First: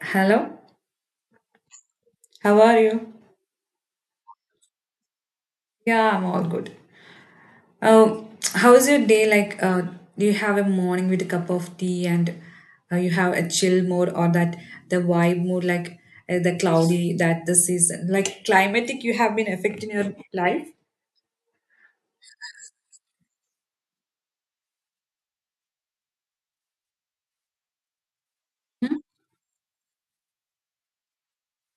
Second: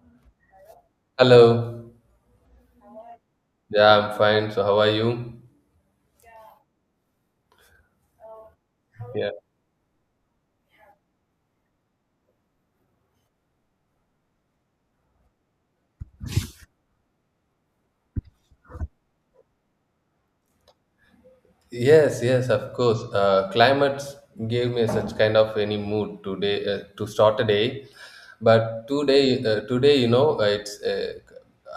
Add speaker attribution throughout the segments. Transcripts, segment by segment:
Speaker 1: Hello?
Speaker 2: Hello.
Speaker 1: How are you?
Speaker 2: Yeah, I'm fine. So how are you?
Speaker 1: Yeah, I'm all good. How's your day
Speaker 2: Yeah.
Speaker 1: like? Do you have a morning with a cup of tea and you have a chill mode or that the vibe mode like the cloudy that the season like climatic you have been affecting your life?
Speaker 2: Yes, yes, of course. Climate gave me such kind of any mood today to start a day, but today, it's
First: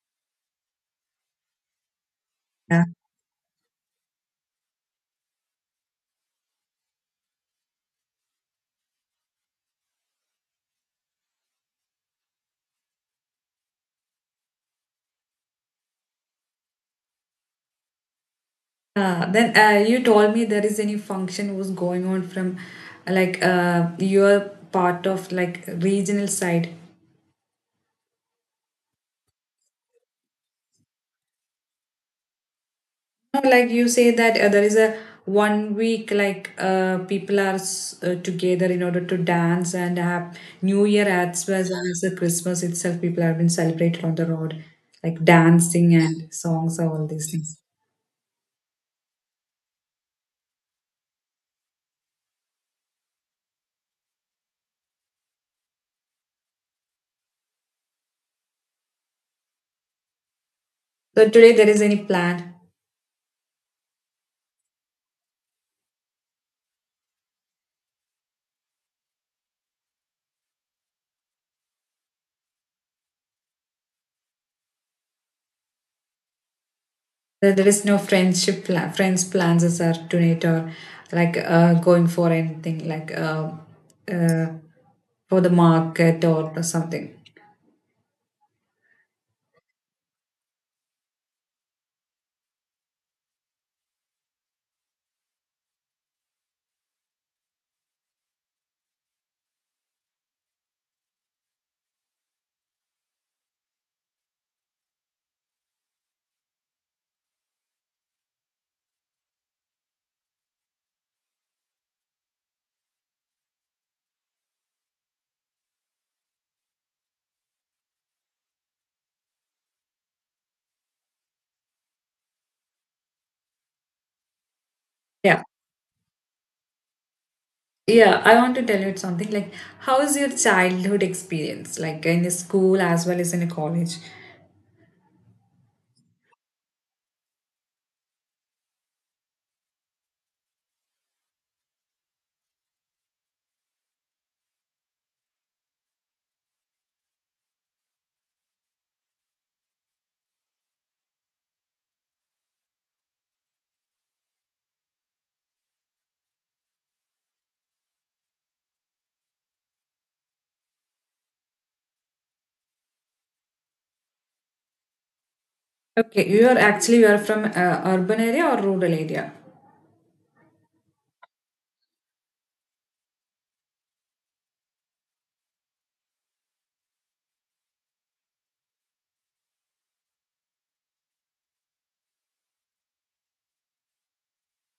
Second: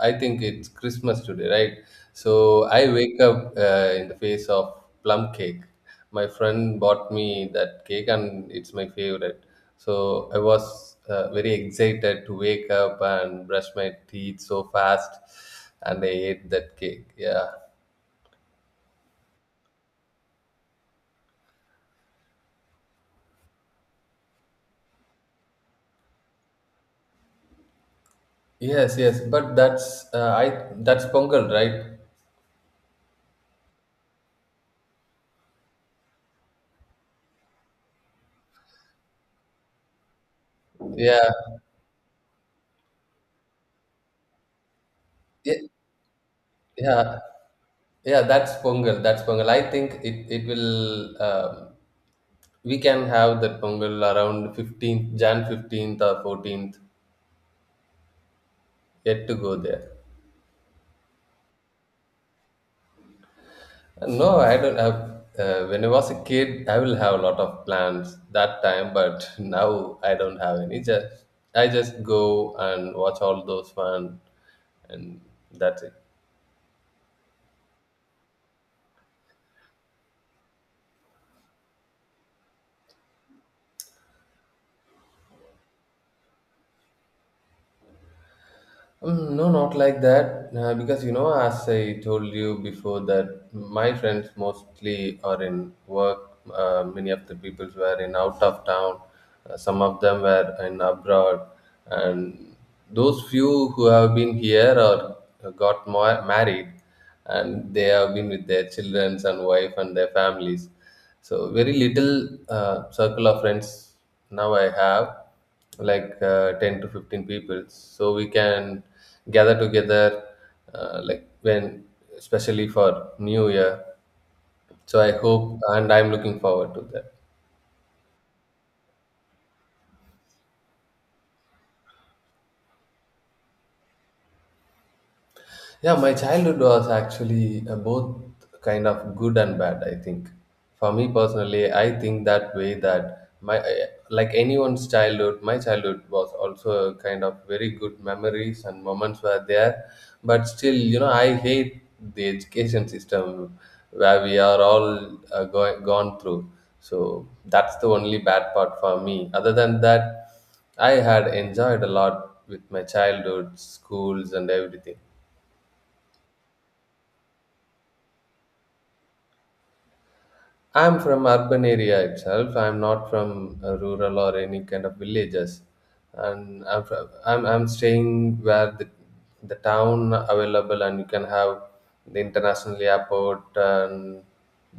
Speaker 2: I think it's Christmas today, right? So
Speaker 1: Yeah.
Speaker 2: I wake up in the face of plum cake. My friend bought me that cake, and it's my favorite. So I was very excited to wake up and brush my teeth so fast, and I ate that cake. Yeah.
Speaker 1: Then you told me there is any function was going on from like your part of like regional side.
Speaker 2: Yes, yes, but that's Pongal, right?
Speaker 1: No, like you say that there is a 1 week like people are together in order to dance and have New Year
Speaker 2: Yeah,
Speaker 1: as well as the Christmas itself. People have been celebrated on the road, like
Speaker 2: yeah,
Speaker 1: dancing and songs and all
Speaker 2: yeah,
Speaker 1: these things.
Speaker 2: yeah. That's Pongal. That's Pongal. I think it will. We can have that Pongal around 15th Jan 15th or 14th. Yet to go there.
Speaker 1: So today there is any plan?
Speaker 2: No, I don't have. When I was a kid, I will have a lot of plans that time, but now I don't have any. Just I just go and watch all those fun, and that's it.
Speaker 1: There is no friendship plan, friends plans as are tonight or like going for anything like uh, for the market or something.
Speaker 2: No, not like that. Because you know, as I told you before, that my friends mostly are in work. Many of the people were in out of town. Some of them were in abroad, and those few who have been here or married, and they have been with their children and wife and their families. So very little circle of friends now I have like 10 to 15 people, so we can gather together, like when, especially for new year. So I
Speaker 1: Yeah.
Speaker 2: hope, and I'm looking forward to that.
Speaker 1: Yeah, I want to tell you something like how is your childhood experience like in the school as well as in a college?
Speaker 2: Yeah, my childhood was actually both kind of good and bad, I think. For me personally, I think that way that like anyone's childhood, my childhood was also a kind of very good memories and moments were there. But still, you know, I hate the education system where we are all gone through. So that's the only bad part for me. Other than that, I had enjoyed a lot with my childhood, schools, and everything.
Speaker 1: Okay, you are from urban area or rural area?
Speaker 2: I'm from urban area itself. I'm not from rural or any kind of villages, and I'm from, I'm staying where the town available, and you can have the international airport and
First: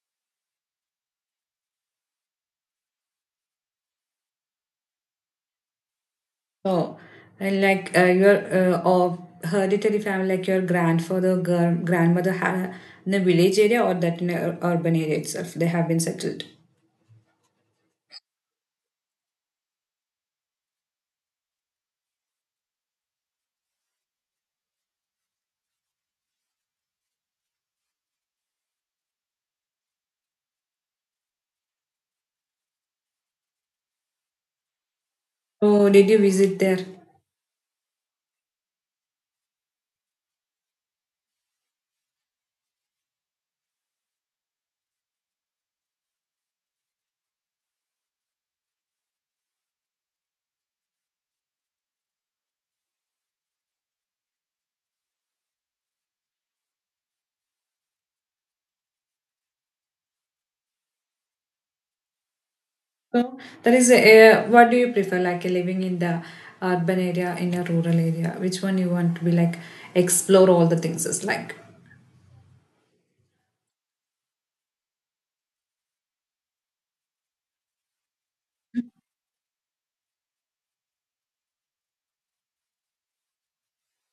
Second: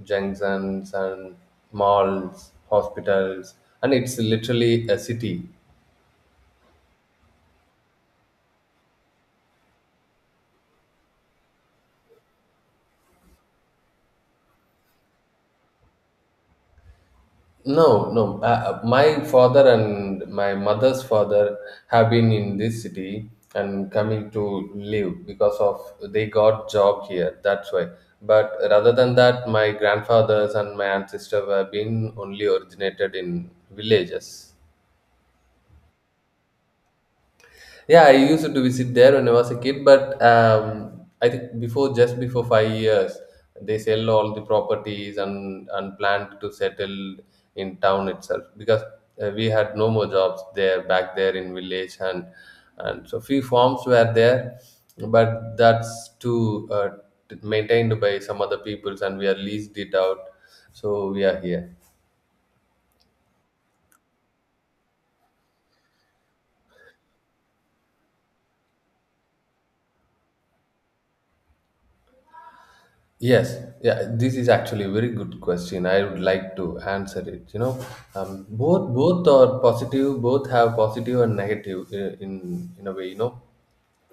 Speaker 2: junctions and malls, hospitals, and it's literally a city.
Speaker 1: Oh, and like your or hereditary family like your grandfather, grandmother had in a village area or that in a urban area itself they have been settled.
Speaker 2: No, no. My father and my mother's father have been in this city and coming to live because of they got job here. That's why. But rather than that, my grandfathers and my ancestor were being only originated in villages.
Speaker 1: Oh, did you visit there?
Speaker 2: Yeah, I used to visit there when I was a kid, but I think before just before 5 years, they sell all the properties and planned to settle in town itself, because we had no more jobs there back there in village, and so few farms were there, but that's too maintained by some other peoples and we are leased it out, so we are here.
Speaker 1: So that is a, what do you prefer like living in the urban area in a rural area which one you want to be like explore all the things is like
Speaker 2: Yes, yeah, this is actually a very good question. I would like to answer it. You know, both are positive. Both have positive and negative in a way. You know,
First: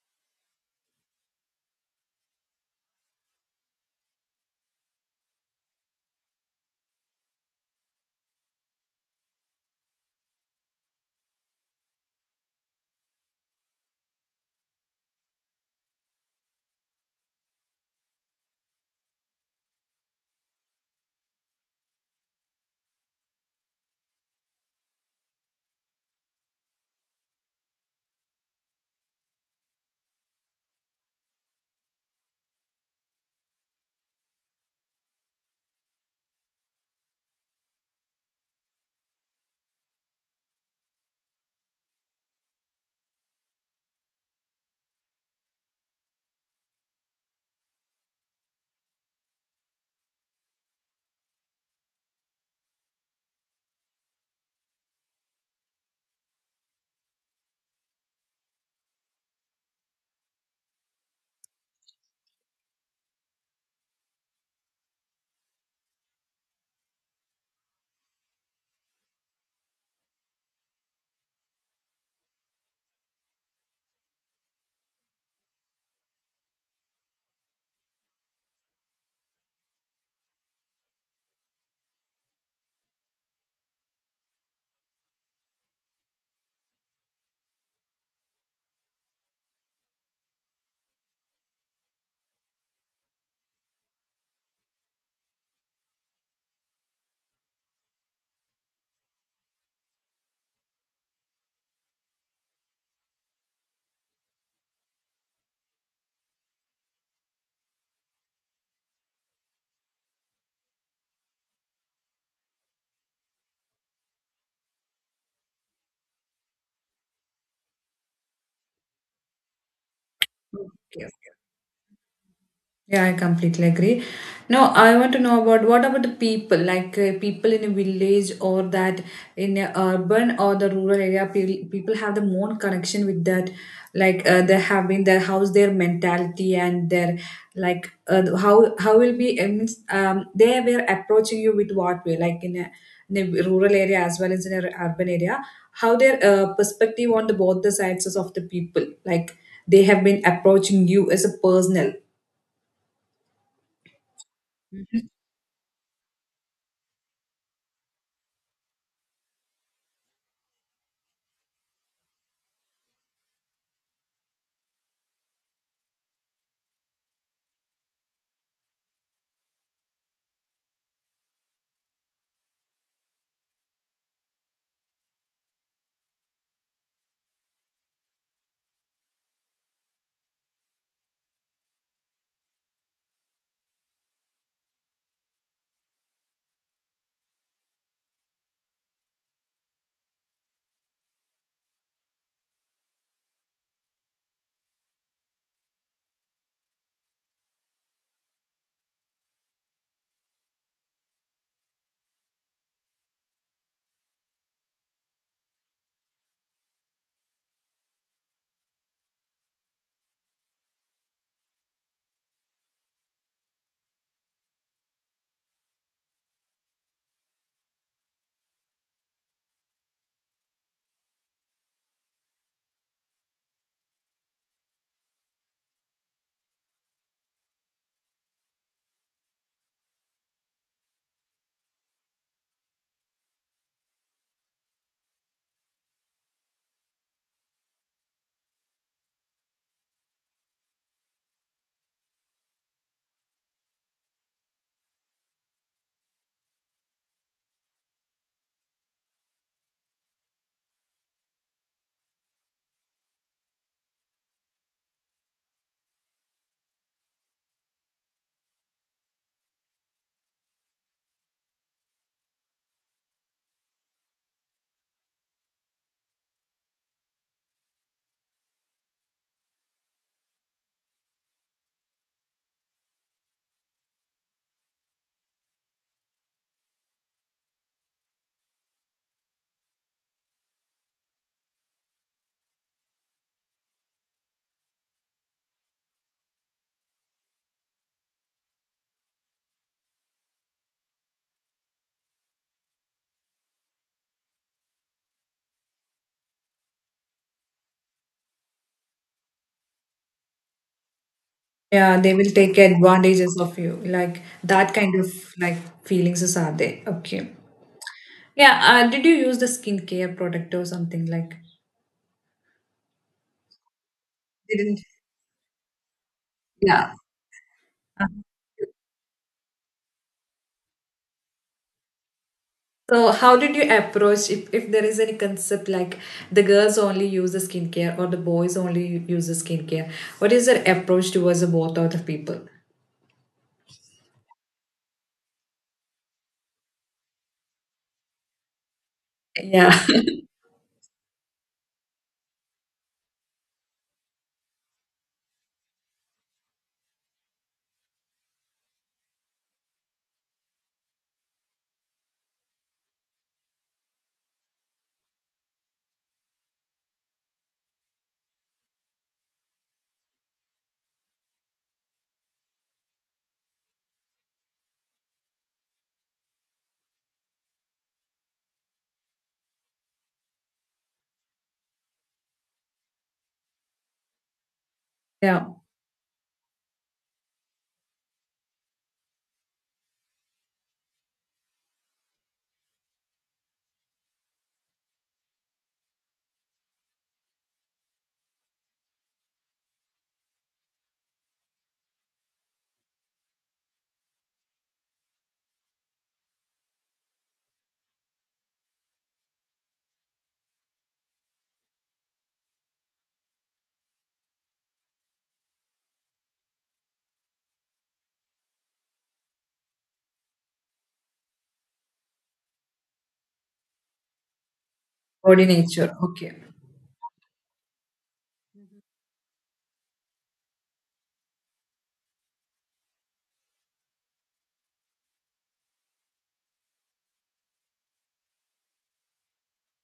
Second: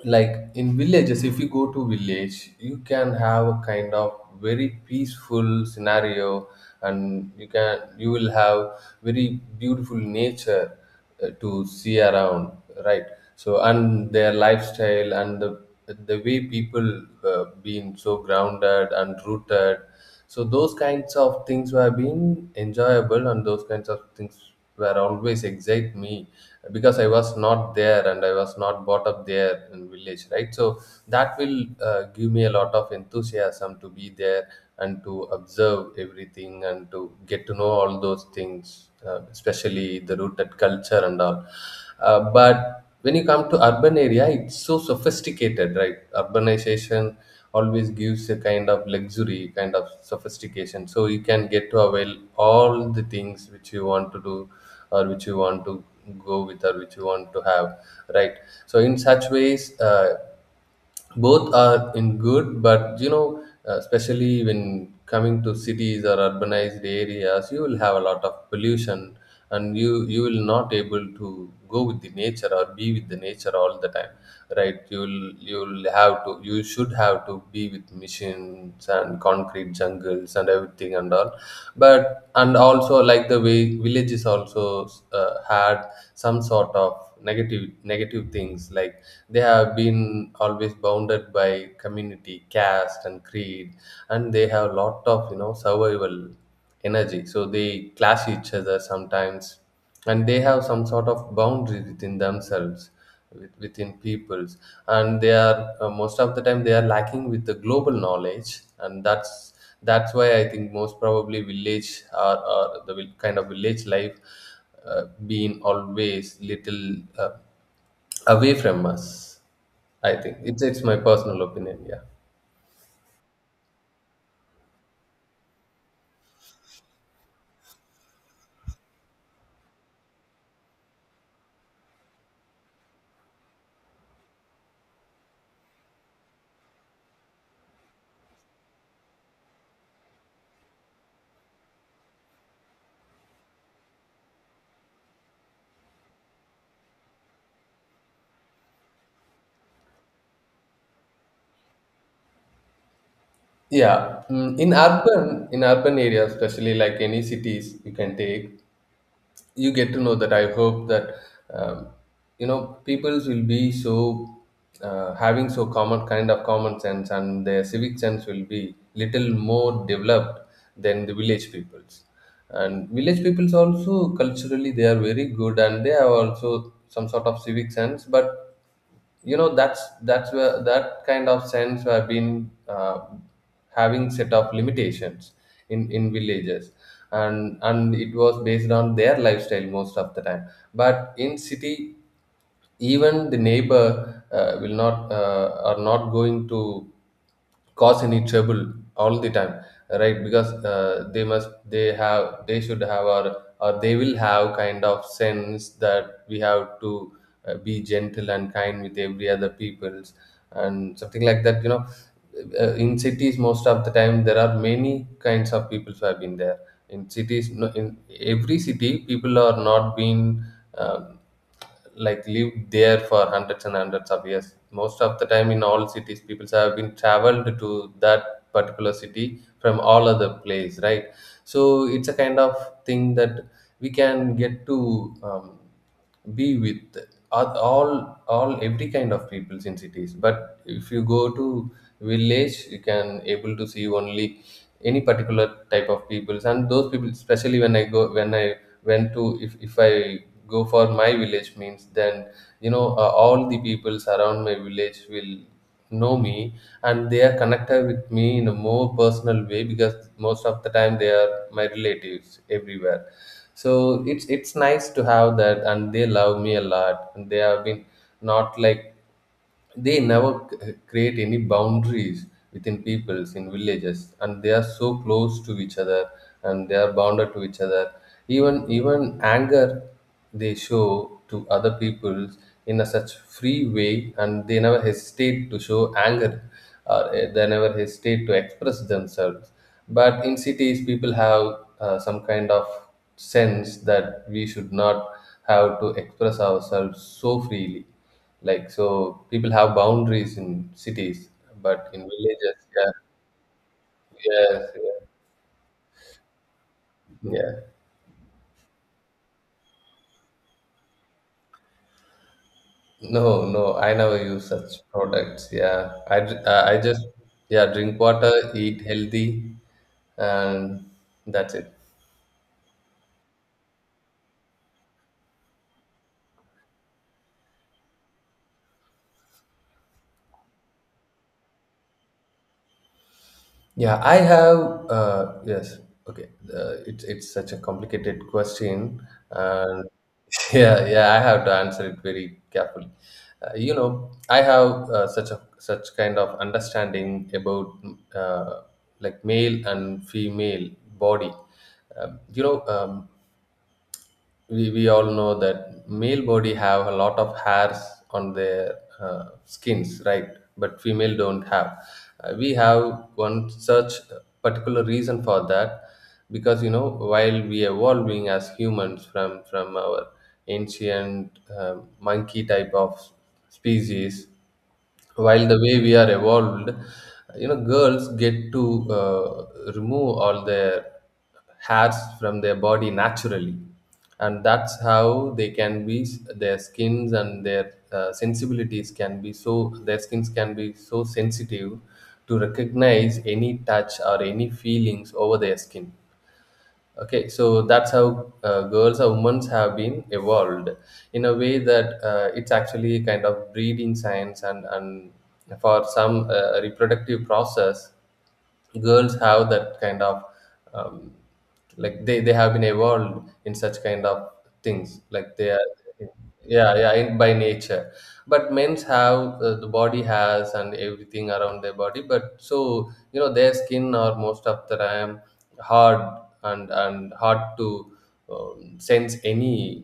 Speaker 2: like in villages, if you go to village, you can have a kind of very peaceful scenario, and you will have very beautiful nature to see around, right? So, and their lifestyle and the way people being so grounded and rooted, so those kinds of things were being enjoyable, and those kinds of things were always excite me, because I was not there and I was not brought up there in village, right? So that will give me a lot of enthusiasm to be there and to observe everything and to get to know all those things, especially the rooted culture and all. But when you come to urban area, it's so sophisticated. Right, urbanization always gives a kind of luxury kind of sophistication, so you can get to avail all the things which you want to do, or which you want to go with, or which you want to have, right? So in such ways, both are in good. But you know, especially when coming to cities or urbanized areas, you will have a lot of pollution, and you will not able to go with the nature or be with the nature all the time, right? You will you will have to, you should have to be with machines and concrete jungles and everything and all. But and also, like the way villages also had some sort of negative things, like they have been always bounded by community, caste and creed, and they have a lot of, you know, survival energy, so they clash each other sometimes, and they have some sort of boundary within themselves, within peoples, and they are, most of the time they are lacking with the global knowledge. And that's why I think most probably village or the vil- kind of village life been always little uh, away from us. I think it's my
Speaker 1: okay.
Speaker 2: personal opinion. Yeah.
Speaker 1: Yeah, I completely agree. No, I want to know about what about the people, like people in a village or that in a urban or the rural area, people have the more connection with that, like they have been. Their house, their mentality and their like how will be I means they were approaching you with what way, like in a rural area as well as in an urban area, how their perspective on the both the sides of the people, like they have been approaching you as a personal.
Speaker 2: Yeah, mm, in urban areas, especially like any cities you can take, you get to know that I hope that, um, you know, peoples will be so having so common kind of common sense, and their civic sense will be little more developed than the village peoples. And village peoples also culturally they are very good, and they have also some sort of civic sense, but you know, that's where that kind of sense have been having set of limitations in villages. And it was based on their lifestyle most of the time. But in city, even the neighbor will not are not going to cause any trouble all the time, right? Because they have, they should have, or they will have kind of sense that we have to be gentle and kind with every other peoples, and something like that, you know. In cities, most of the time, there are many kinds of people who have been there in cities. No, in every city, people are not been, um, like, lived there for hundreds and hundreds of years. Most of the time, in all cities, people have been traveled to that particular city from all other place, right? So it's a kind of thing that we can get to, be with every kind of peoples in cities. But if you go to village, you can able to see only any particular type of peoples, and those people, especially when I go when I went to if I go for my village means, then you know, all the peoples around my village will know me, and they are connected with me in a more personal way, because most of the time they are my relatives everywhere. So it's nice to have that, and they love me a lot, and they have been, not like, they never create any boundaries within peoples in villages. And they are so close to each other, and they are bounded to each other. Even anger they show to other people in a such free way, and they never hesitate to show anger, or they never hesitate to express themselves. But in cities, people have some kind of sense that we should not have to express ourselves so freely. Like, so, people have boundaries in cities, but
Speaker 1: Yeah,
Speaker 2: in
Speaker 1: they will take
Speaker 2: villages, yeah,
Speaker 1: advantages of you. Like
Speaker 2: yes,
Speaker 1: that kind
Speaker 2: yeah,
Speaker 1: of like feelings is are there. Okay.
Speaker 2: yeah.
Speaker 1: Yeah. Did you use the skincare product or something like?
Speaker 2: No, no, I never use
Speaker 1: Didn't.
Speaker 2: such products. Yeah, I, dr- I
Speaker 1: Yeah.
Speaker 2: just, yeah, drink
Speaker 1: Uh,
Speaker 2: water, eat healthy, and that's it.
Speaker 1: So how did you approach if there is any concept like the girls only use the skincare or the boys only use the skincare? What is their approach towards the both of the people?
Speaker 2: Yeah, I have, yes, okay. It's such a complicated question,
Speaker 1: Yeah.
Speaker 2: and yeah, yeah, I have to answer it very carefully. You know, I have such kind of understanding about uh, like male and female body. Um, you know, um, we all know that male body have a lot of hairs on their skins, right? But female don't have. We have one such particular reason for that, because, you know, while we evolving as humans from our ancient monkey type of species,
Speaker 1: Yeah.
Speaker 2: while the way we are evolved, you know, girls get to uh, remove all their hairs from their body naturally, and that's how they can be their skins and their sensibilities can be so their skins can be so sensitive to recognize any touch or any feelings over their skin. Okay, so that's how girls or women have been evolved in a way that it's actually a kind of breeding science, and for some reproductive process, girls have that kind of um, like they have been evolved in such kind of things like
Speaker 1: Body
Speaker 2: they are.
Speaker 1: nature. Okay.
Speaker 2: Yeah, yeah, in, by nature. But men's have the body has and everything around their body, but so you know, their skin are most of the time hard, and hard to sense any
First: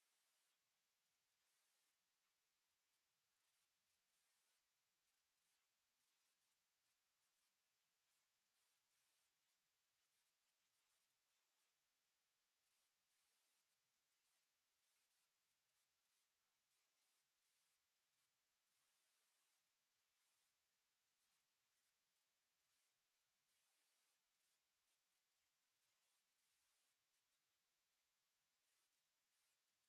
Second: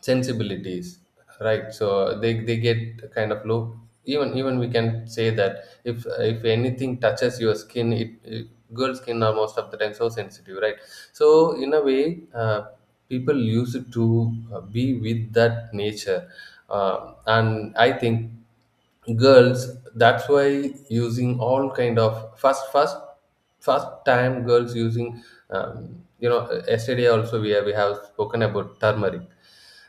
Speaker 2: sensibilities, right? So they get kind of low. Even we can say that if anything touches your skin, it girl skin are most of the time so sensitive, right? So in a way people used to be with that nature. And I think girls, that's why using all kind of first time girls using um, yesterday also, we have spoken about turmeric.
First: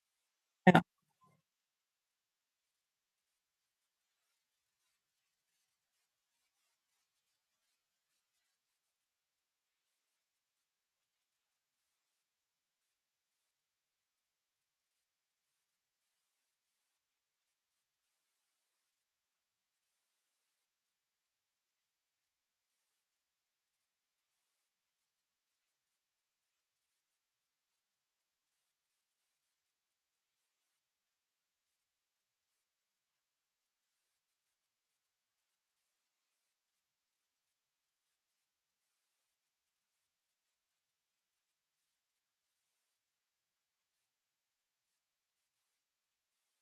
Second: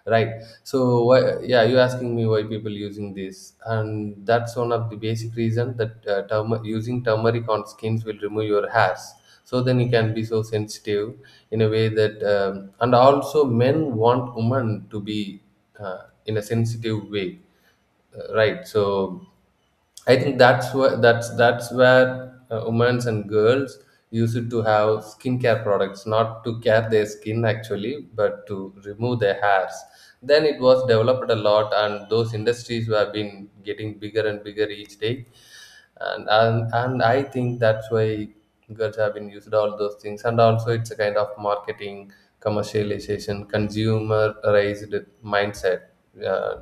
Speaker 2: Right. So why, yeah, you're asking me why people using this, and that's one of the basic reason that using turmeric on skins will remove your hairs. So then you can be so sensitive in a way that, and also men want women to be in a sensitive way, right? So I think that's where that's where women and girls used to have skincare products, not to care their skin actually, but to remove their hairs. Then it was developed a lot, and those industries have been getting bigger and bigger each day. And I think that's why girls have been used all those things, and also it's a kind of marketing, commercialization, consumerized mindset. Uh,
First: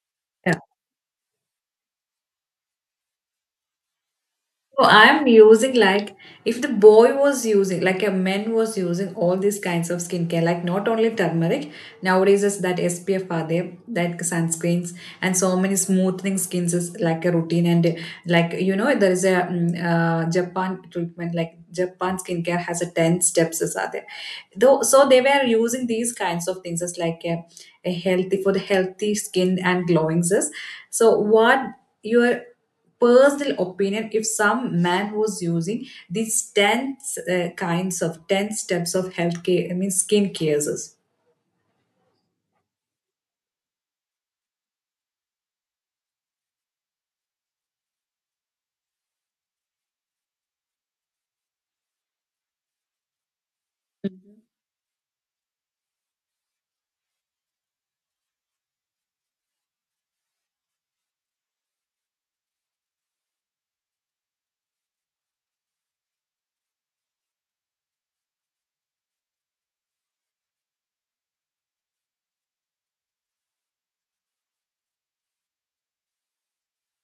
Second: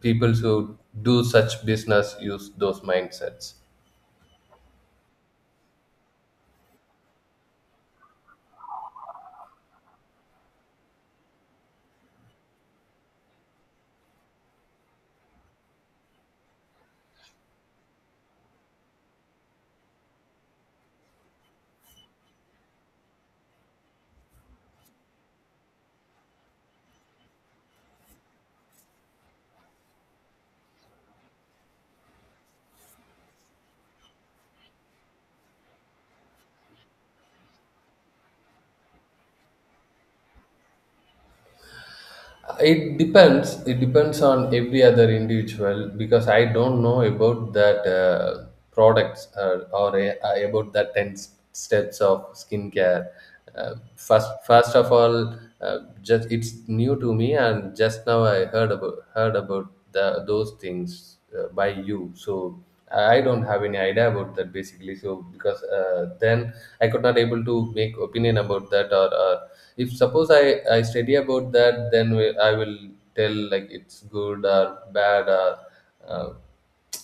Speaker 2: People
Speaker 1: Yeah.
Speaker 2: who do such business use those mindsets.
Speaker 1: So I'm using like if the boy was using like a man was using all these kinds of skincare, like not only turmeric, nowadays is that SPF are there, that sunscreens and so many smoothing skins is like a routine and like you know there is a Japan treatment like Japan skincare has a 10 steps is are there. Though so they were using these kinds of things as like a healthy for the healthy skin and glowing is. So what your personal opinion if some man was using these 10 kinds of 10 steps of health care I mean skin cares.
Speaker 2: It depends on every other individual because I don't know about that products, about that 10 steps of skincare. First first of all Just it's new to me, and just now I heard about those things by you. So I don't have any idea about that basically, so because then I could not able to make opinion about that, or if suppose I study about that, then I will tell like it's good or bad or uh,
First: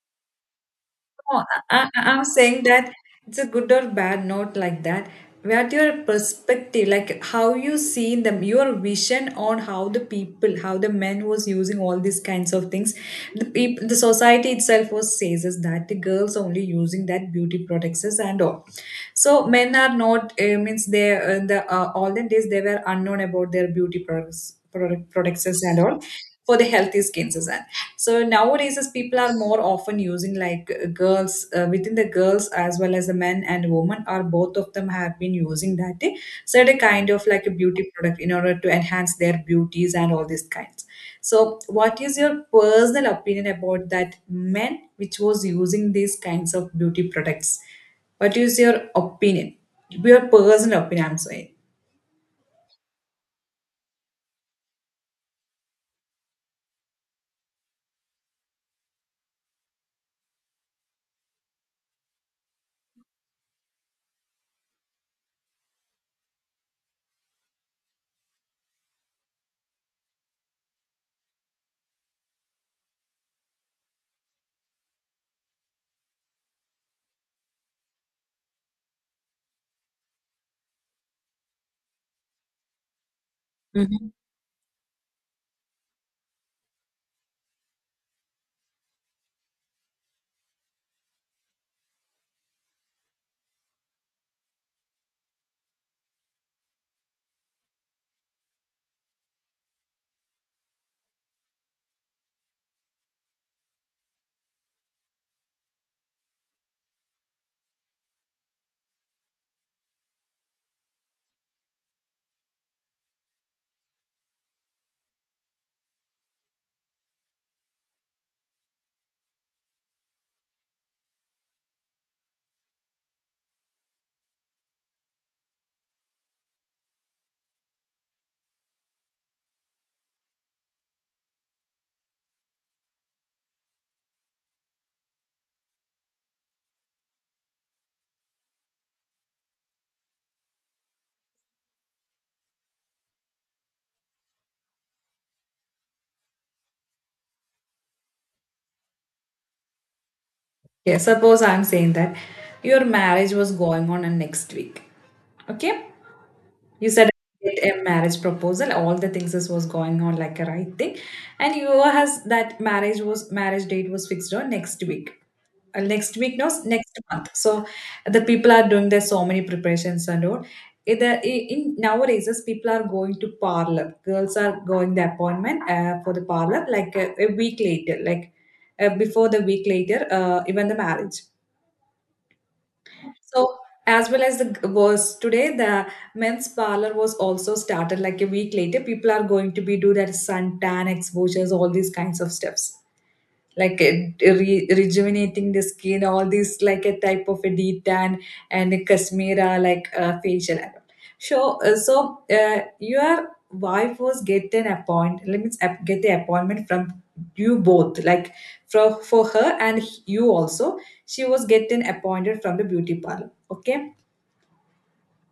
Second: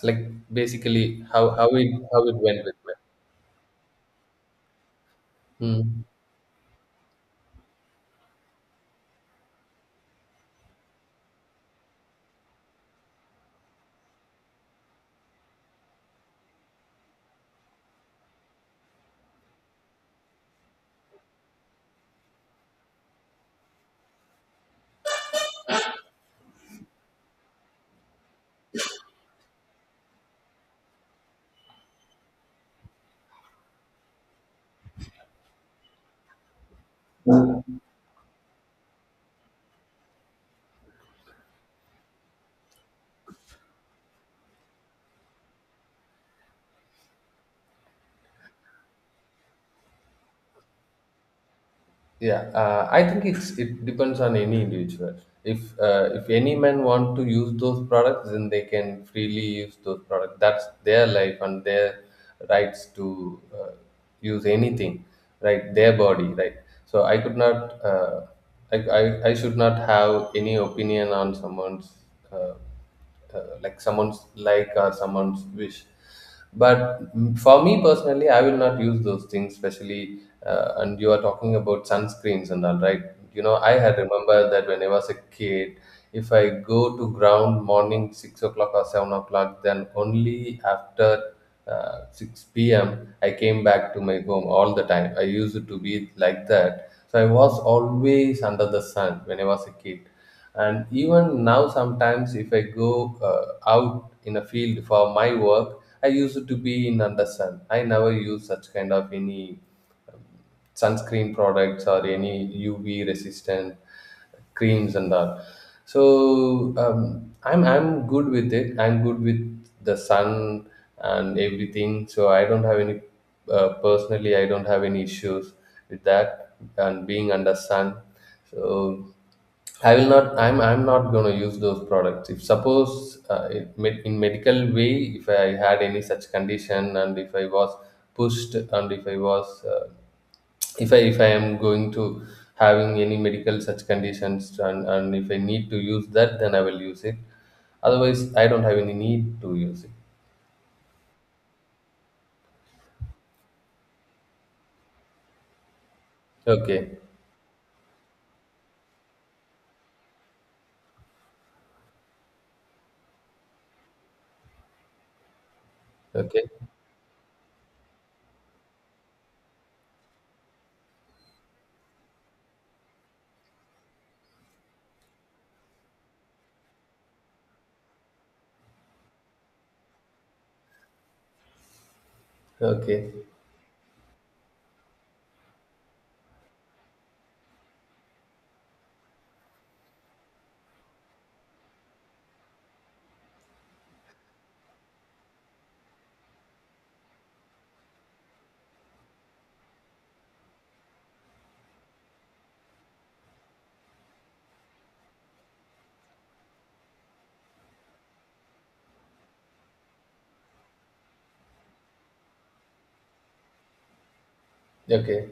Speaker 2: like basically
Speaker 1: No, I, I-
Speaker 2: how
Speaker 1: I'm
Speaker 2: it went
Speaker 1: saying
Speaker 2: with
Speaker 1: that
Speaker 2: me.
Speaker 1: it's a good or bad note like that. What your
Speaker 2: Hmm.
Speaker 1: perspective, like how you see them, your vision on how the people, how the men was using all these kinds of things. The people, the society itself was says is that the girls only using that beauty products is and all. So men are not means they the all the days they were unknown about their beauty products is and all for the healthy skins is that so nowadays as people are more often using like girls within the girls as well as the men and women are both of them have been using that certain kind of like a beauty product in order to enhance their beauties and all these kinds so what is your personal opinion about that men which was using these kinds of beauty products, what is your opinion, your personal opinion I'm saying.
Speaker 2: Yeah, I think it's it depends on any individual. If any man want to use those products, then they can freely use those products. That's their life and their rights to use anything, right? Their body, right? So I could not, I should not have any opinion on someone's, uh, like someone's like or someone's wish. But for me personally, I will not use those things, especially and you are talking about sunscreens and all, right? You know, I had remembered that when I was a kid, if I go to ground morning 6 o'clock or 7 o'clock, then only after 6 p.m I came back to my home. All the time I used to be like that, so I was always under the sun when I was a kid. And even now sometimes, if I go out in a field for my work, I used to be in under sun. I never use such kind of any sunscreen products or any UV resistant creams and all. So I'm good with it. I'm good with the sun and everything. So I don't have any personally, I don't have any issues with that and being under sun. So I will not. I'm not going to use those products. If suppose in medical way, if I had any such condition, and if I was pushed, and if I am going to having any medical such conditions, and if I need to use that, then I will use it. Otherwise, I don't have any need to use it.
Speaker 1: Okay, suppose I'm saying that your marriage was going on and next week. Okay? You
Speaker 2: Okay.
Speaker 1: said I get a marriage proposal, all the things this was going on like a right thing. And you has that marriage date was fixed on next week. Next week, no,
Speaker 2: Okay.
Speaker 1: next month. So the people are doing there's so many preparations and all. In, the, in- Nowadays, as people are going to parlor. Girls are going the appointment for the parlor like a week later, like before the week later, even the marriage.
Speaker 2: Okay.
Speaker 1: So as well as the was today, the men's parlor was also started like a week later. People are going to be do their suntan exposures, all these kinds of steps like a, rejuvenating the skin all these like a type of a deep tan and a kashmira like facial so your wife was get an appointment, let me get the appointment from you both like for her and you also, she was getting appointed from the beauty parlor, okay?
Speaker 2: Okay.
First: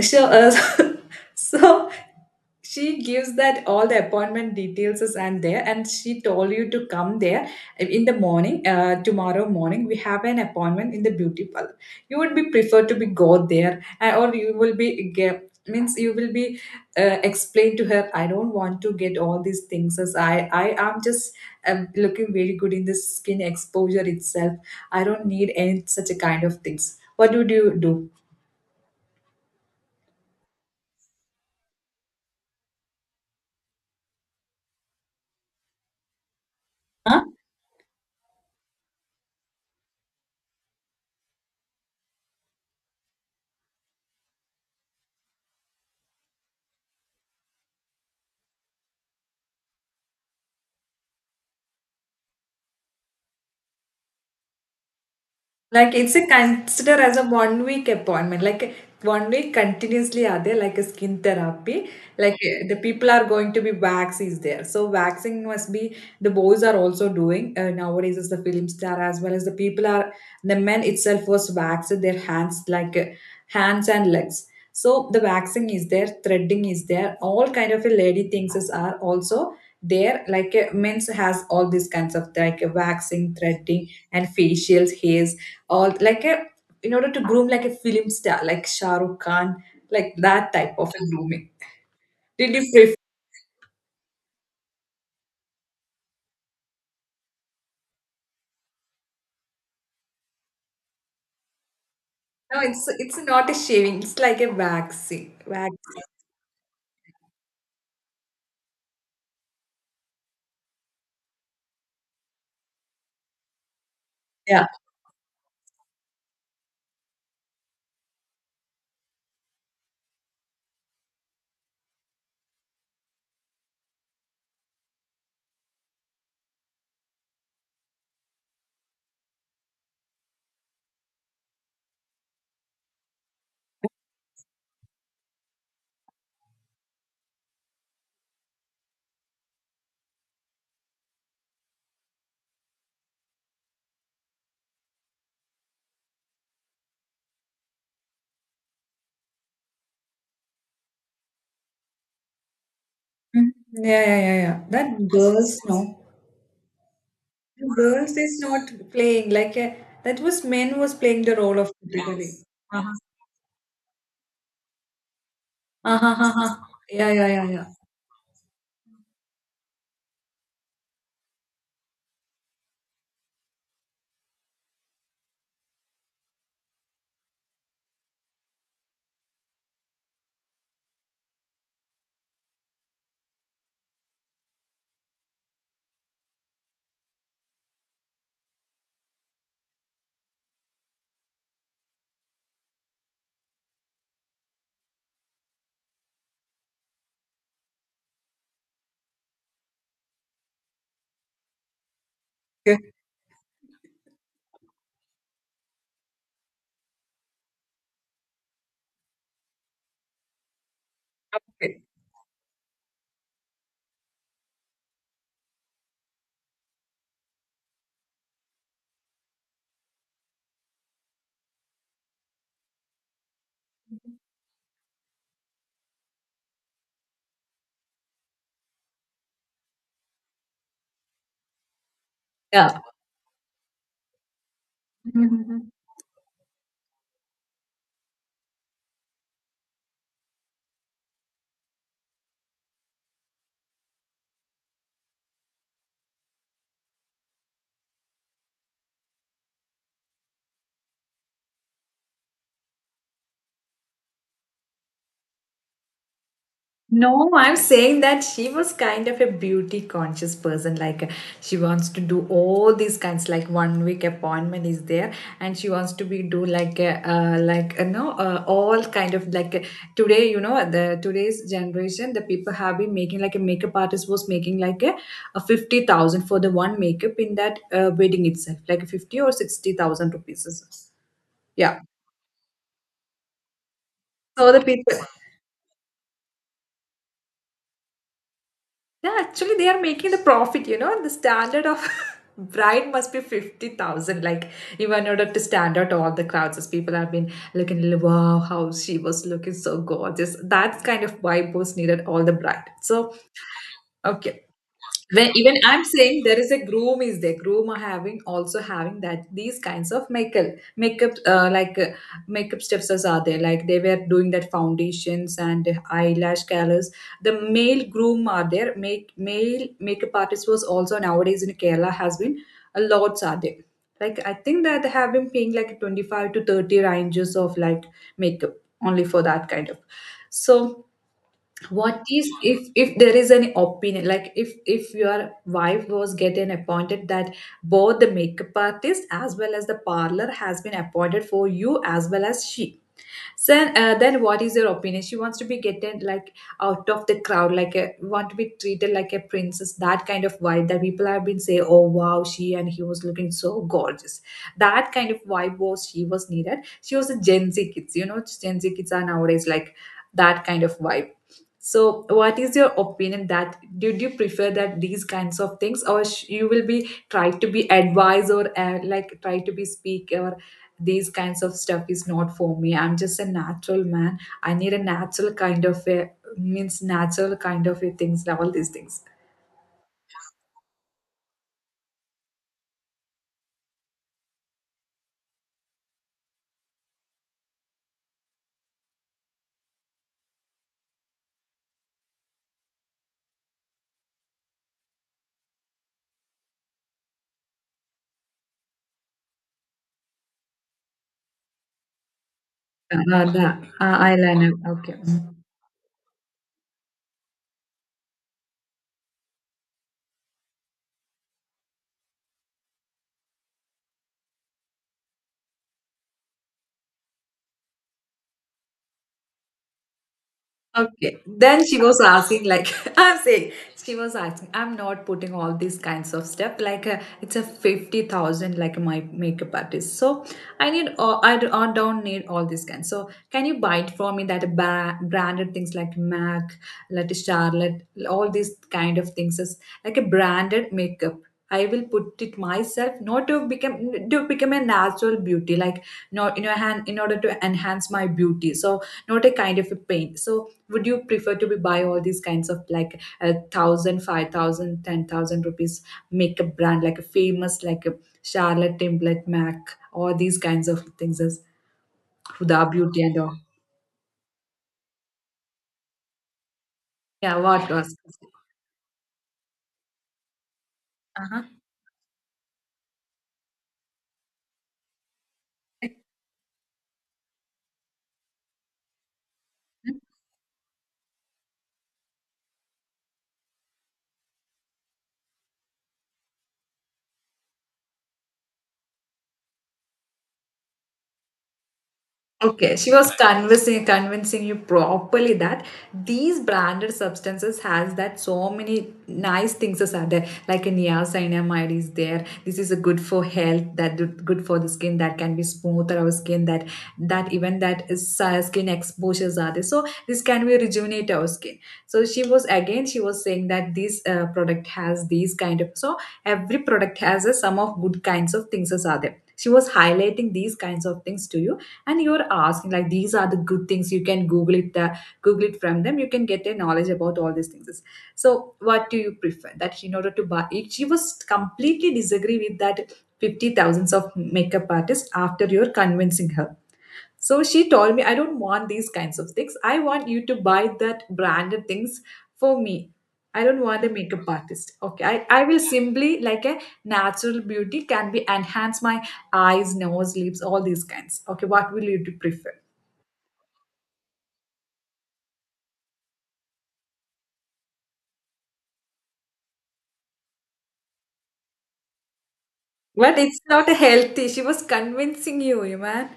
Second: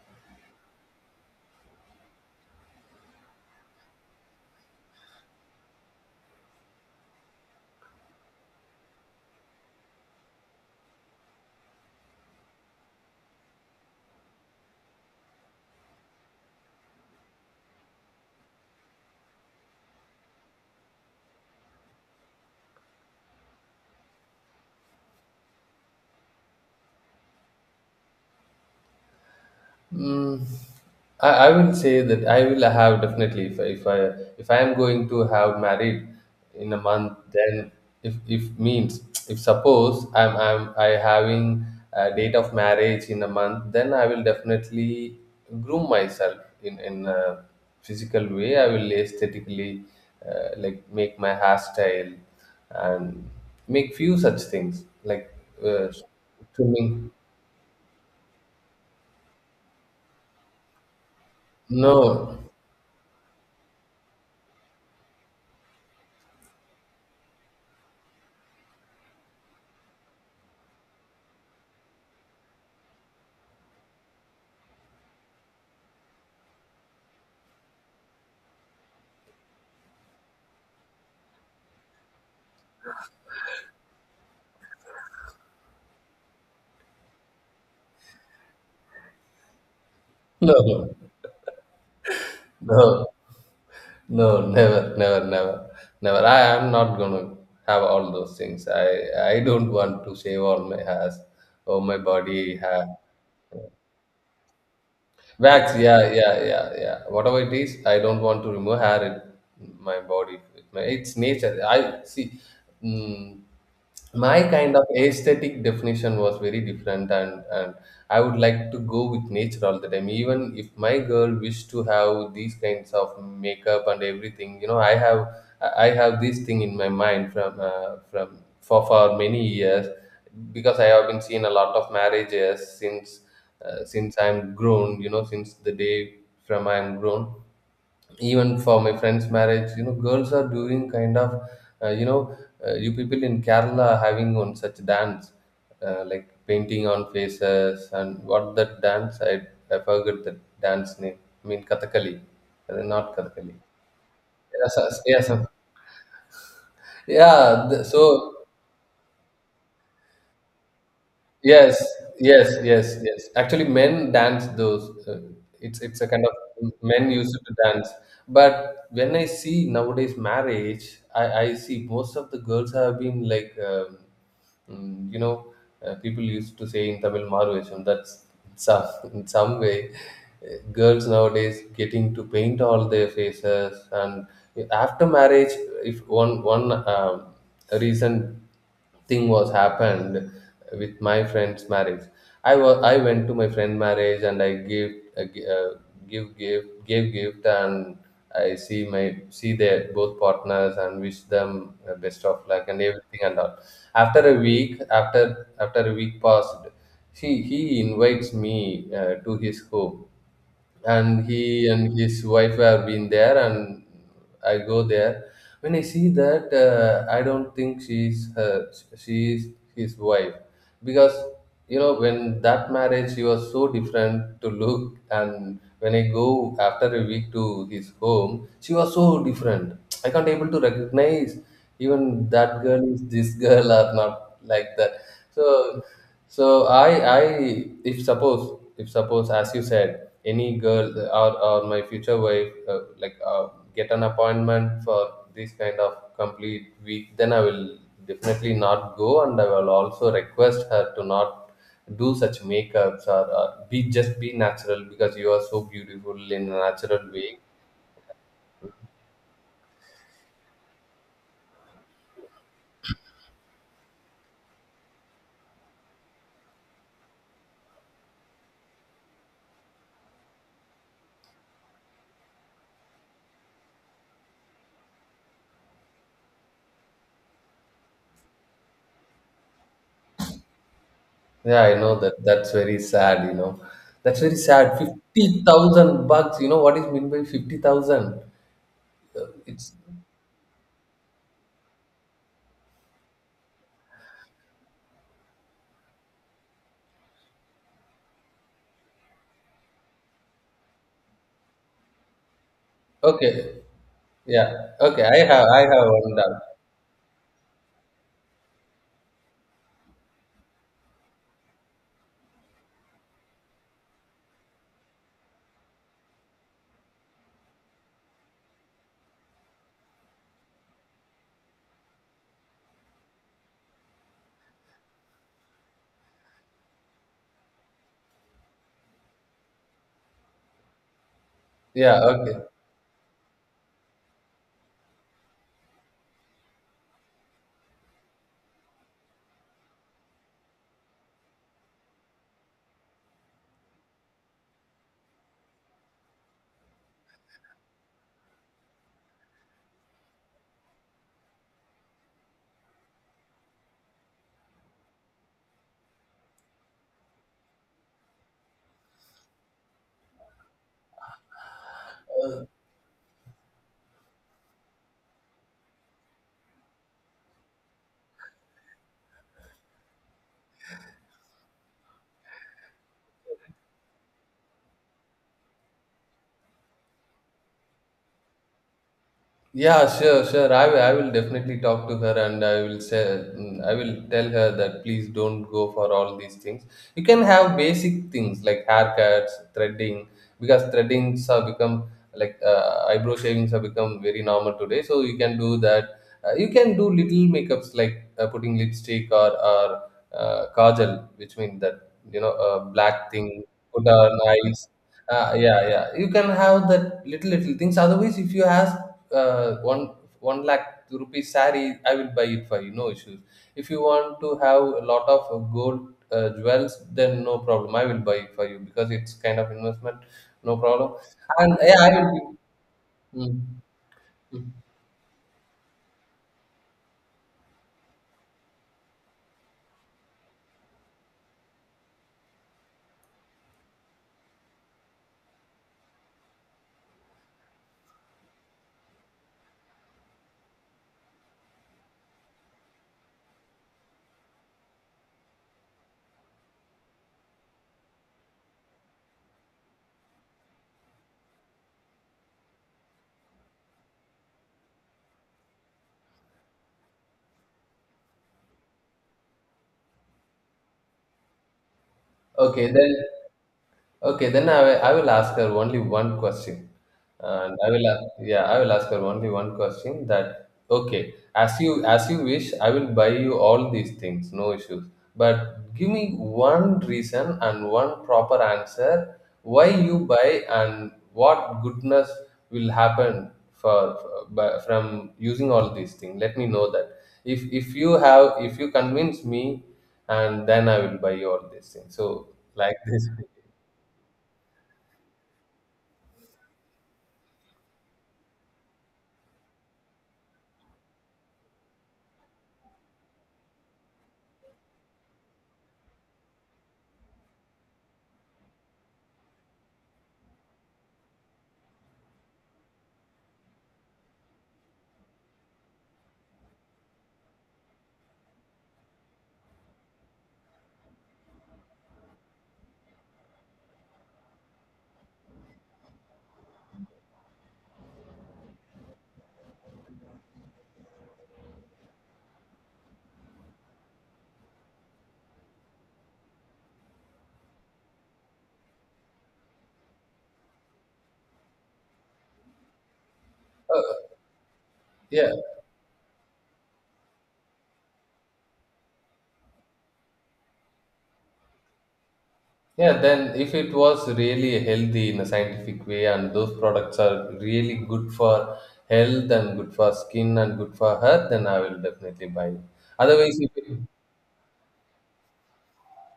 Speaker 1: So so she gives that all the appointment details is and there and she told you to come there in the morning, tomorrow morning we have an appointment in the beauty parlor, you would be preferred to be go there or you will be get means you will be explain to her I don't want to get all these things as I am just looking very good in the skin exposure itself, I don't need any such a kind of things, what would you do?
Speaker 2: Mm, I will say that I will have definitely, if I am going to have married in a month, then if if means if suppose I having a date of marriage in a month, then I will definitely groom myself in a physical way. I will aesthetically like make my hairstyle and make few such things like uh,
Speaker 1: Like it's a consider
Speaker 2: trimming.
Speaker 1: as a 1 week appointment. Like 1 week continuously are there like a skin therapy. Like
Speaker 2: No,
Speaker 1: the people are going to be wax is there. So waxing must be the boys are also doing nowadays is the film star as well as the people are the men itself was waxed their hands like hands and legs. So the waxing is there, threading is there, all kind of a lady things is are also there. Like men's has all these kinds of like waxing, threading, and facials, hairs or like a in order to groom like a film star like Shah Rukh Khan, like that
Speaker 2: no,
Speaker 1: type of
Speaker 2: no.
Speaker 1: a grooming, did you prefer?
Speaker 2: No. No, never, never, never, never. I am not gonna have all those things. I don't want to shave all my hairs or my body
Speaker 1: No,
Speaker 2: hair.
Speaker 1: it's it's not a shaving, it's like a waxing
Speaker 2: Wax, yeah,
Speaker 1: waxing,
Speaker 2: yeah, yeah, yeah. Whatever it is, I don't want to remove hair in my body. It's nature. I see. Mm, my
Speaker 1: yeah.
Speaker 2: kind of aesthetic definition was very different, and I would like to go with nature all the time. Even if my girl wished to have these kinds of makeup and everything, you know, I have this thing in my mind from for many years, because I have been seeing a lot of marriages since I'm grown, you know, since the day from I'm grown. Even for my friend's marriage, you know, girls are doing kind of, uh, you know, you people in Kerala are having on such dance, like painting on faces, and what that dance, I forgot the dance name. I mean, Kathakali, not
Speaker 1: Mhm.
Speaker 2: Kathakali.
Speaker 1: Yeah, yeah, yeah, yeah,
Speaker 2: Yeah,
Speaker 1: that
Speaker 2: so- yeah, so-
Speaker 1: girls no,
Speaker 2: yeah, the-
Speaker 1: girls
Speaker 2: so
Speaker 1: is not playing like a that was men was playing the role of
Speaker 2: Yes,
Speaker 1: category.
Speaker 2: yes,
Speaker 1: Uh-huh.
Speaker 2: yes, yes. Actually, men dance those. It's
Speaker 1: Uh-huh,
Speaker 2: a kind
Speaker 1: uh-huh.
Speaker 2: of
Speaker 1: Yeah,
Speaker 2: men
Speaker 1: yeah,
Speaker 2: used
Speaker 1: yeah,
Speaker 2: to
Speaker 1: yeah.
Speaker 2: dance. But when I see nowadays marriage, I see most of the girls have been like, you know, people used to say in Tamil Marvesham. That's some, in some way, girls nowadays getting to paint all their faces, and after marriage, if one one reason thing was happened with my friend's marriage, I went to my friend marriage, and I gave gi- give gift gave gift, and I see their both partners, and wish them best of luck and
Speaker 1: Okay.
Speaker 2: everything and all. After a week passed, he invites me to his home, and he
Speaker 1: Okay.
Speaker 2: and his wife have been there, and I go there. When I see that, I don't think she is his wife, because, you know, when that marriage she was so different to look, and when I go after a week to his home, she was so different. I can't able to recognize even that girl is this girl or not, like that.
Speaker 1: Yeah.
Speaker 2: So so I if suppose as you said, any girl, or my future wife, get an appointment for this kind of complete week, then I will definitely not go, and I will also request her to not do such makeups, or be just be natural because you are so beautiful in a natural
Speaker 1: No,
Speaker 2: way.
Speaker 1: I'm saying that she was kind of a beauty conscious person. Like she wants to do all these kinds. Like 1 week appointment is there, and she wants to be do like you know all kind of like today you know the today's generation the people have been making like a makeup artist was making like a 50,000 for the one makeup in that wedding itself, like 50 or 60 thousand rupees.
Speaker 2: Yeah, I
Speaker 1: Yeah.
Speaker 2: know that. That's very sad, you know. That's very
Speaker 1: So the
Speaker 2: sad.
Speaker 1: people,
Speaker 2: 50,000 bucks! You know what is meant by 50,000?
Speaker 1: yeah,
Speaker 2: Uh,
Speaker 1: actually, they
Speaker 2: It's
Speaker 1: are making the profit. You know, the standard of bride must be 50,000. Like, even in order to stand out to all the crowds, as people have been looking, wow, how she was looking so gorgeous. That kind of vibe was needed all the bride. So,
Speaker 2: Okay.
Speaker 1: okay,
Speaker 2: Yeah. Okay. I
Speaker 1: when
Speaker 2: have
Speaker 1: even
Speaker 2: I
Speaker 1: I'm
Speaker 2: have one
Speaker 1: saying
Speaker 2: done.
Speaker 1: there is a groom is there, groom are having also having that these kinds of makeup, like makeup steps as are there like they were doing that foundations and eyelash colors, the male groom are there, make male makeup artist was also nowadays in Kerala has been a lot are there, like I think that they have been paying like 25 to 30 ranges of like makeup only for that kind of so
Speaker 2: Yeah.
Speaker 1: what is
Speaker 2: Okay.
Speaker 1: if there is an opinion like if your wife was getting appointed that both the makeup artist as well as the parlor has been appointed for you as well as she so then, what is your opinion? She wants to be getting like out of the crowd, like a, want to be treated like a princess. That kind of vibe that people have been saying, "Oh wow, she and he was looking so gorgeous." That kind of vibe was she was needed. She was a Gen Z kids, you know, Gen Z kids are nowadays like that kind of vibe. So, what is your opinion? That, did you prefer that these kinds of things, or you will be try to be advised, or like try to be speak, or these kinds of stuff is not for me. I'm just a natural man. I need a natural kind of a, means natural kind of a things, all these things.
Speaker 2: Yeah. Sure. Sure. I will definitely talk to her, and I will say, I will tell her that please don't go for all these things. You can have basic things like haircuts, threading, because threadings have become like eyebrow shavings have become very normal today. So you can do that. You can do little makeups like putting lipstick or kajal, which means that, you know, a black
Speaker 1: The
Speaker 2: thing put on
Speaker 1: Eyeliner,
Speaker 2: eyes.
Speaker 1: okay. Mm.
Speaker 2: Yeah, yeah. You can have that little things. Otherwise, if you ask uh, one one lakh rupees sari, I will buy it for you. No issues. If you want to have a lot of gold jewels, then no problem. I will buy it for you because it's kind of investment. No problem.
Speaker 1: Okay.
Speaker 2: And
Speaker 1: Then she
Speaker 2: yeah, I
Speaker 1: was
Speaker 2: will.
Speaker 1: asking, like, I'm
Speaker 2: Mm,
Speaker 1: saying, she was
Speaker 2: mm.
Speaker 1: asking, I'm not putting all these kinds of stuff. Like, it's a 50,000, like my makeup artist. So, I need, all I don't need all these kinds. So, can you buy it for me that branded things like MAC, like Charlotte, all these kind of things is like a branded makeup. I will put it myself, not to become a natural beauty, like, not in your hand, in order to enhance my beauty. So, not a kind of a pain. So would you prefer to be buy all these kinds of like a thousand, five thousand, ten thousand rupees makeup brand, like a famous like a Charlotte Tilbury, MAC, all these kinds of things as Huda
Speaker 2: Okay, then.
Speaker 1: Beauty and all?
Speaker 2: I will ask her only one question.
Speaker 1: Yeah,
Speaker 2: And
Speaker 1: what
Speaker 2: I will,
Speaker 1: was,
Speaker 2: a- yeah, I will ask her only one question that, okay,
Speaker 1: uh-huh.
Speaker 2: as you wish, I will buy you all these things, no issues. But give me one reason and one proper answer why you buy and what goodness will happen from using all these things. Let me know that. If you convince me, and then I will buy you all these things. So
Speaker 1: Okay,
Speaker 2: like
Speaker 1: she
Speaker 2: this.
Speaker 1: was convincing you properly that these branded substances has that so many nice things as are there, like a niacinamide is there. This is a good for health, that good for the skin, that can be smoother our skin, that that even that is, skin exposures are there. So this can be rejuvenate our skin. So she was saying that this, product has these kind of, so every product has a sum of good kinds of things as are there. She was highlighting these kinds of things to you and you're asking like these are the good things, you can google it, google it from them, you can get a knowledge about all these things. So what do you prefer that in order to buy it? She was completely disagree with that 50 thousands of makeup artists. After you're convincing her, so she told me, I don't want these kinds of things. I want you to buy that branded things for me. I don't want a makeup artist. Okay. I,
Speaker 2: Yeah,
Speaker 1: I will simply like a natural beauty, can be enhance my eyes, nose, lips, all these kinds. Okay, what will you do prefer?
Speaker 2: Yeah, then if it was really healthy in a scientific way, and those products are really good for health and good for skin and good for hair, then I will definitely buy it.
Speaker 1: But it's
Speaker 2: Otherwise, if
Speaker 1: not a
Speaker 2: it,
Speaker 1: healthy. She was convincing you, you man.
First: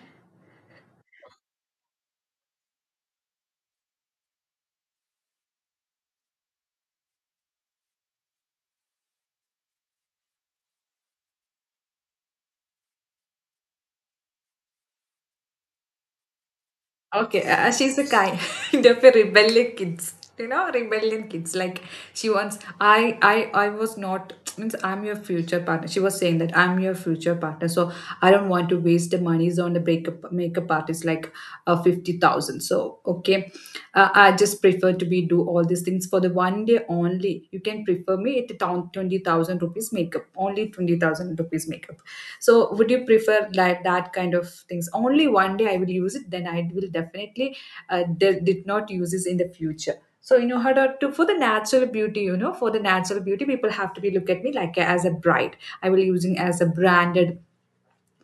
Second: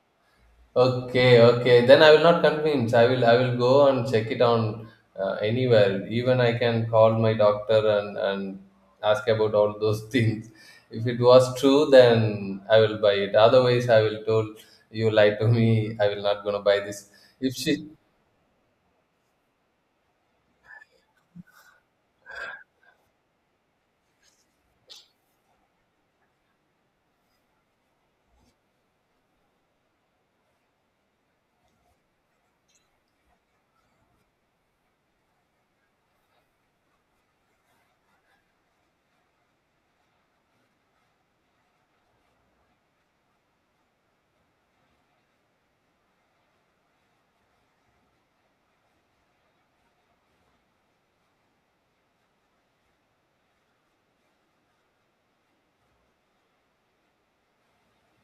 Speaker 2: okay, okay, then I will not convince. I will go and check it on anywhere. Even I can call my doctor and ask about all those things. If it was true, then I will buy it. Otherwise, I will told you lied to me. I will not gonna buy this.
Speaker 1: Okay,
Speaker 2: If she.
Speaker 1: she's the kind of a rebellious kids. You know, rebellion kids. Like she wants. I was not. Means I'm your future partner. She was saying that I'm your future partner. So I don't want to waste the monies on the breakup makeup artist like 50,000. So okay, I just prefer to be do all these things for the one day only. You can prefer me at 20,000 rupees makeup. Only 20,000 rupees makeup. So would you prefer like that kind of things? Only one day I will use it, then I will definitely did not use this in the future. So you, in order to for the natural beauty, you know, for the natural beauty, people have to be look at me like as a bride. I will using as a branded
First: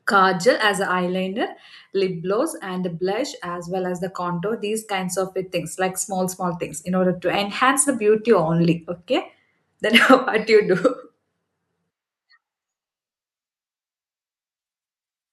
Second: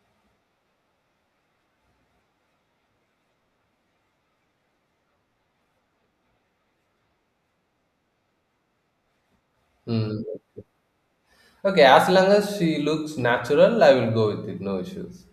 Speaker 1: kajal, as an eyeliner, lip gloss, and the blush, as well as the contour, these kinds of things, like small small things in order to enhance the beauty only. Okay, then,
Speaker 2: Hmm.
Speaker 1: what do you do?
Speaker 2: Okay, as long as she looks natural, I will go with it. No issues.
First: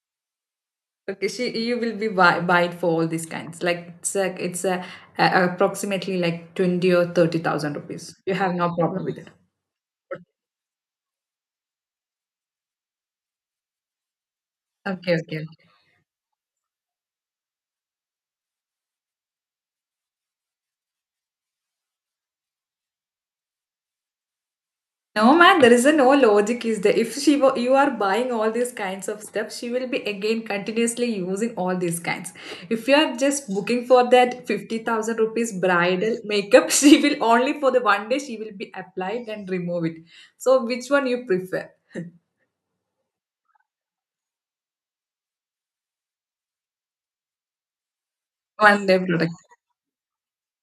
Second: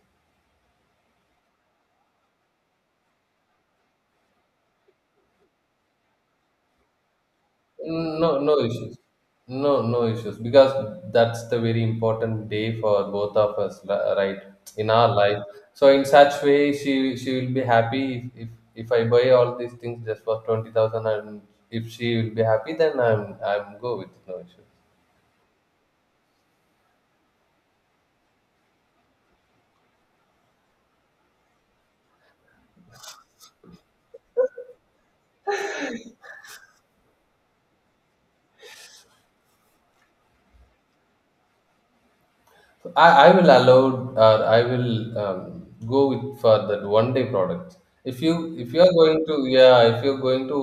Speaker 1: Okay, she, you will be wide for all these kinds. Like it's a approximately like twenty or thirty thousand rupees.
Speaker 2: No,
Speaker 1: You have
Speaker 2: no
Speaker 1: no
Speaker 2: issues.
Speaker 1: problem with it.
Speaker 2: No, no issues. Because that's the very important day for both of us, right? In our
Speaker 1: Okay, okay,
Speaker 2: life.
Speaker 1: okay.
Speaker 2: So in such way, she will be happy, if if, if I buy all these things just for 20,000, and if she will be happy, then I'm go with it. No issues.
Speaker 1: No man, there is a no logic. Is there? If you are buying all these kinds of stuff, she will be again continuously using all these kinds. If you are just booking for that 50,000 rupees bridal makeup, she will only for the one day she will be applied and remove it. So which one you prefer?
Speaker 2: I will allow, or I will go with for that one day product. If you
Speaker 1: One
Speaker 2: are
Speaker 1: day
Speaker 2: going
Speaker 1: product.
Speaker 2: to yeah if you're going to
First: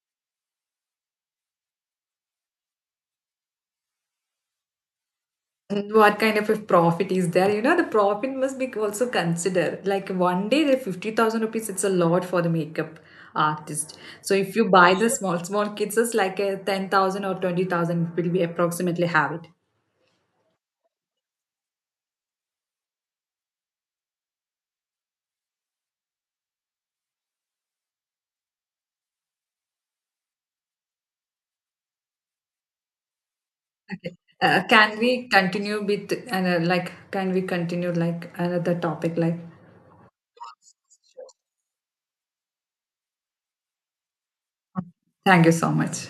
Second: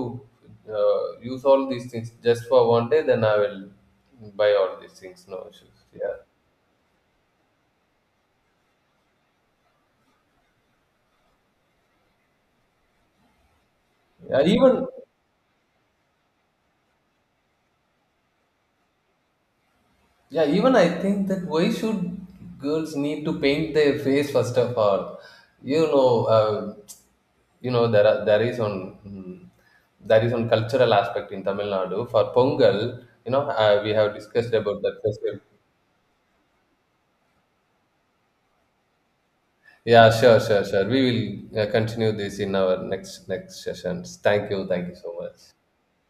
Speaker 2: use all these things just for one day, then I will buy all these things. No issues.
Speaker 1: And
Speaker 2: Yeah.
Speaker 1: what kind of a profit is there? You know, the profit must be also considered. Like one day, the 50,000 rupees, it's a lot for the makeup artist. So
Speaker 2: Yeah.
Speaker 1: if you
Speaker 2: Even
Speaker 1: buy the small, small kits, it's like a 10,000 or 20,000 will be approximately have it.
Speaker 2: Yeah, even I think that why should girls need to paint their face first of all? You know, uh, you know there is on cultural aspect in Tamil Nadu for Pongal. You know, we have discussed about
Speaker 1: Can
Speaker 2: that
Speaker 1: we
Speaker 2: festival.
Speaker 1: continue with, and, like, can we continue like another topic? Like,
Speaker 2: Yeah, sure, sure, sure. We will continue this in our next sessions. Thank you so much.
Speaker 1: thank you so much.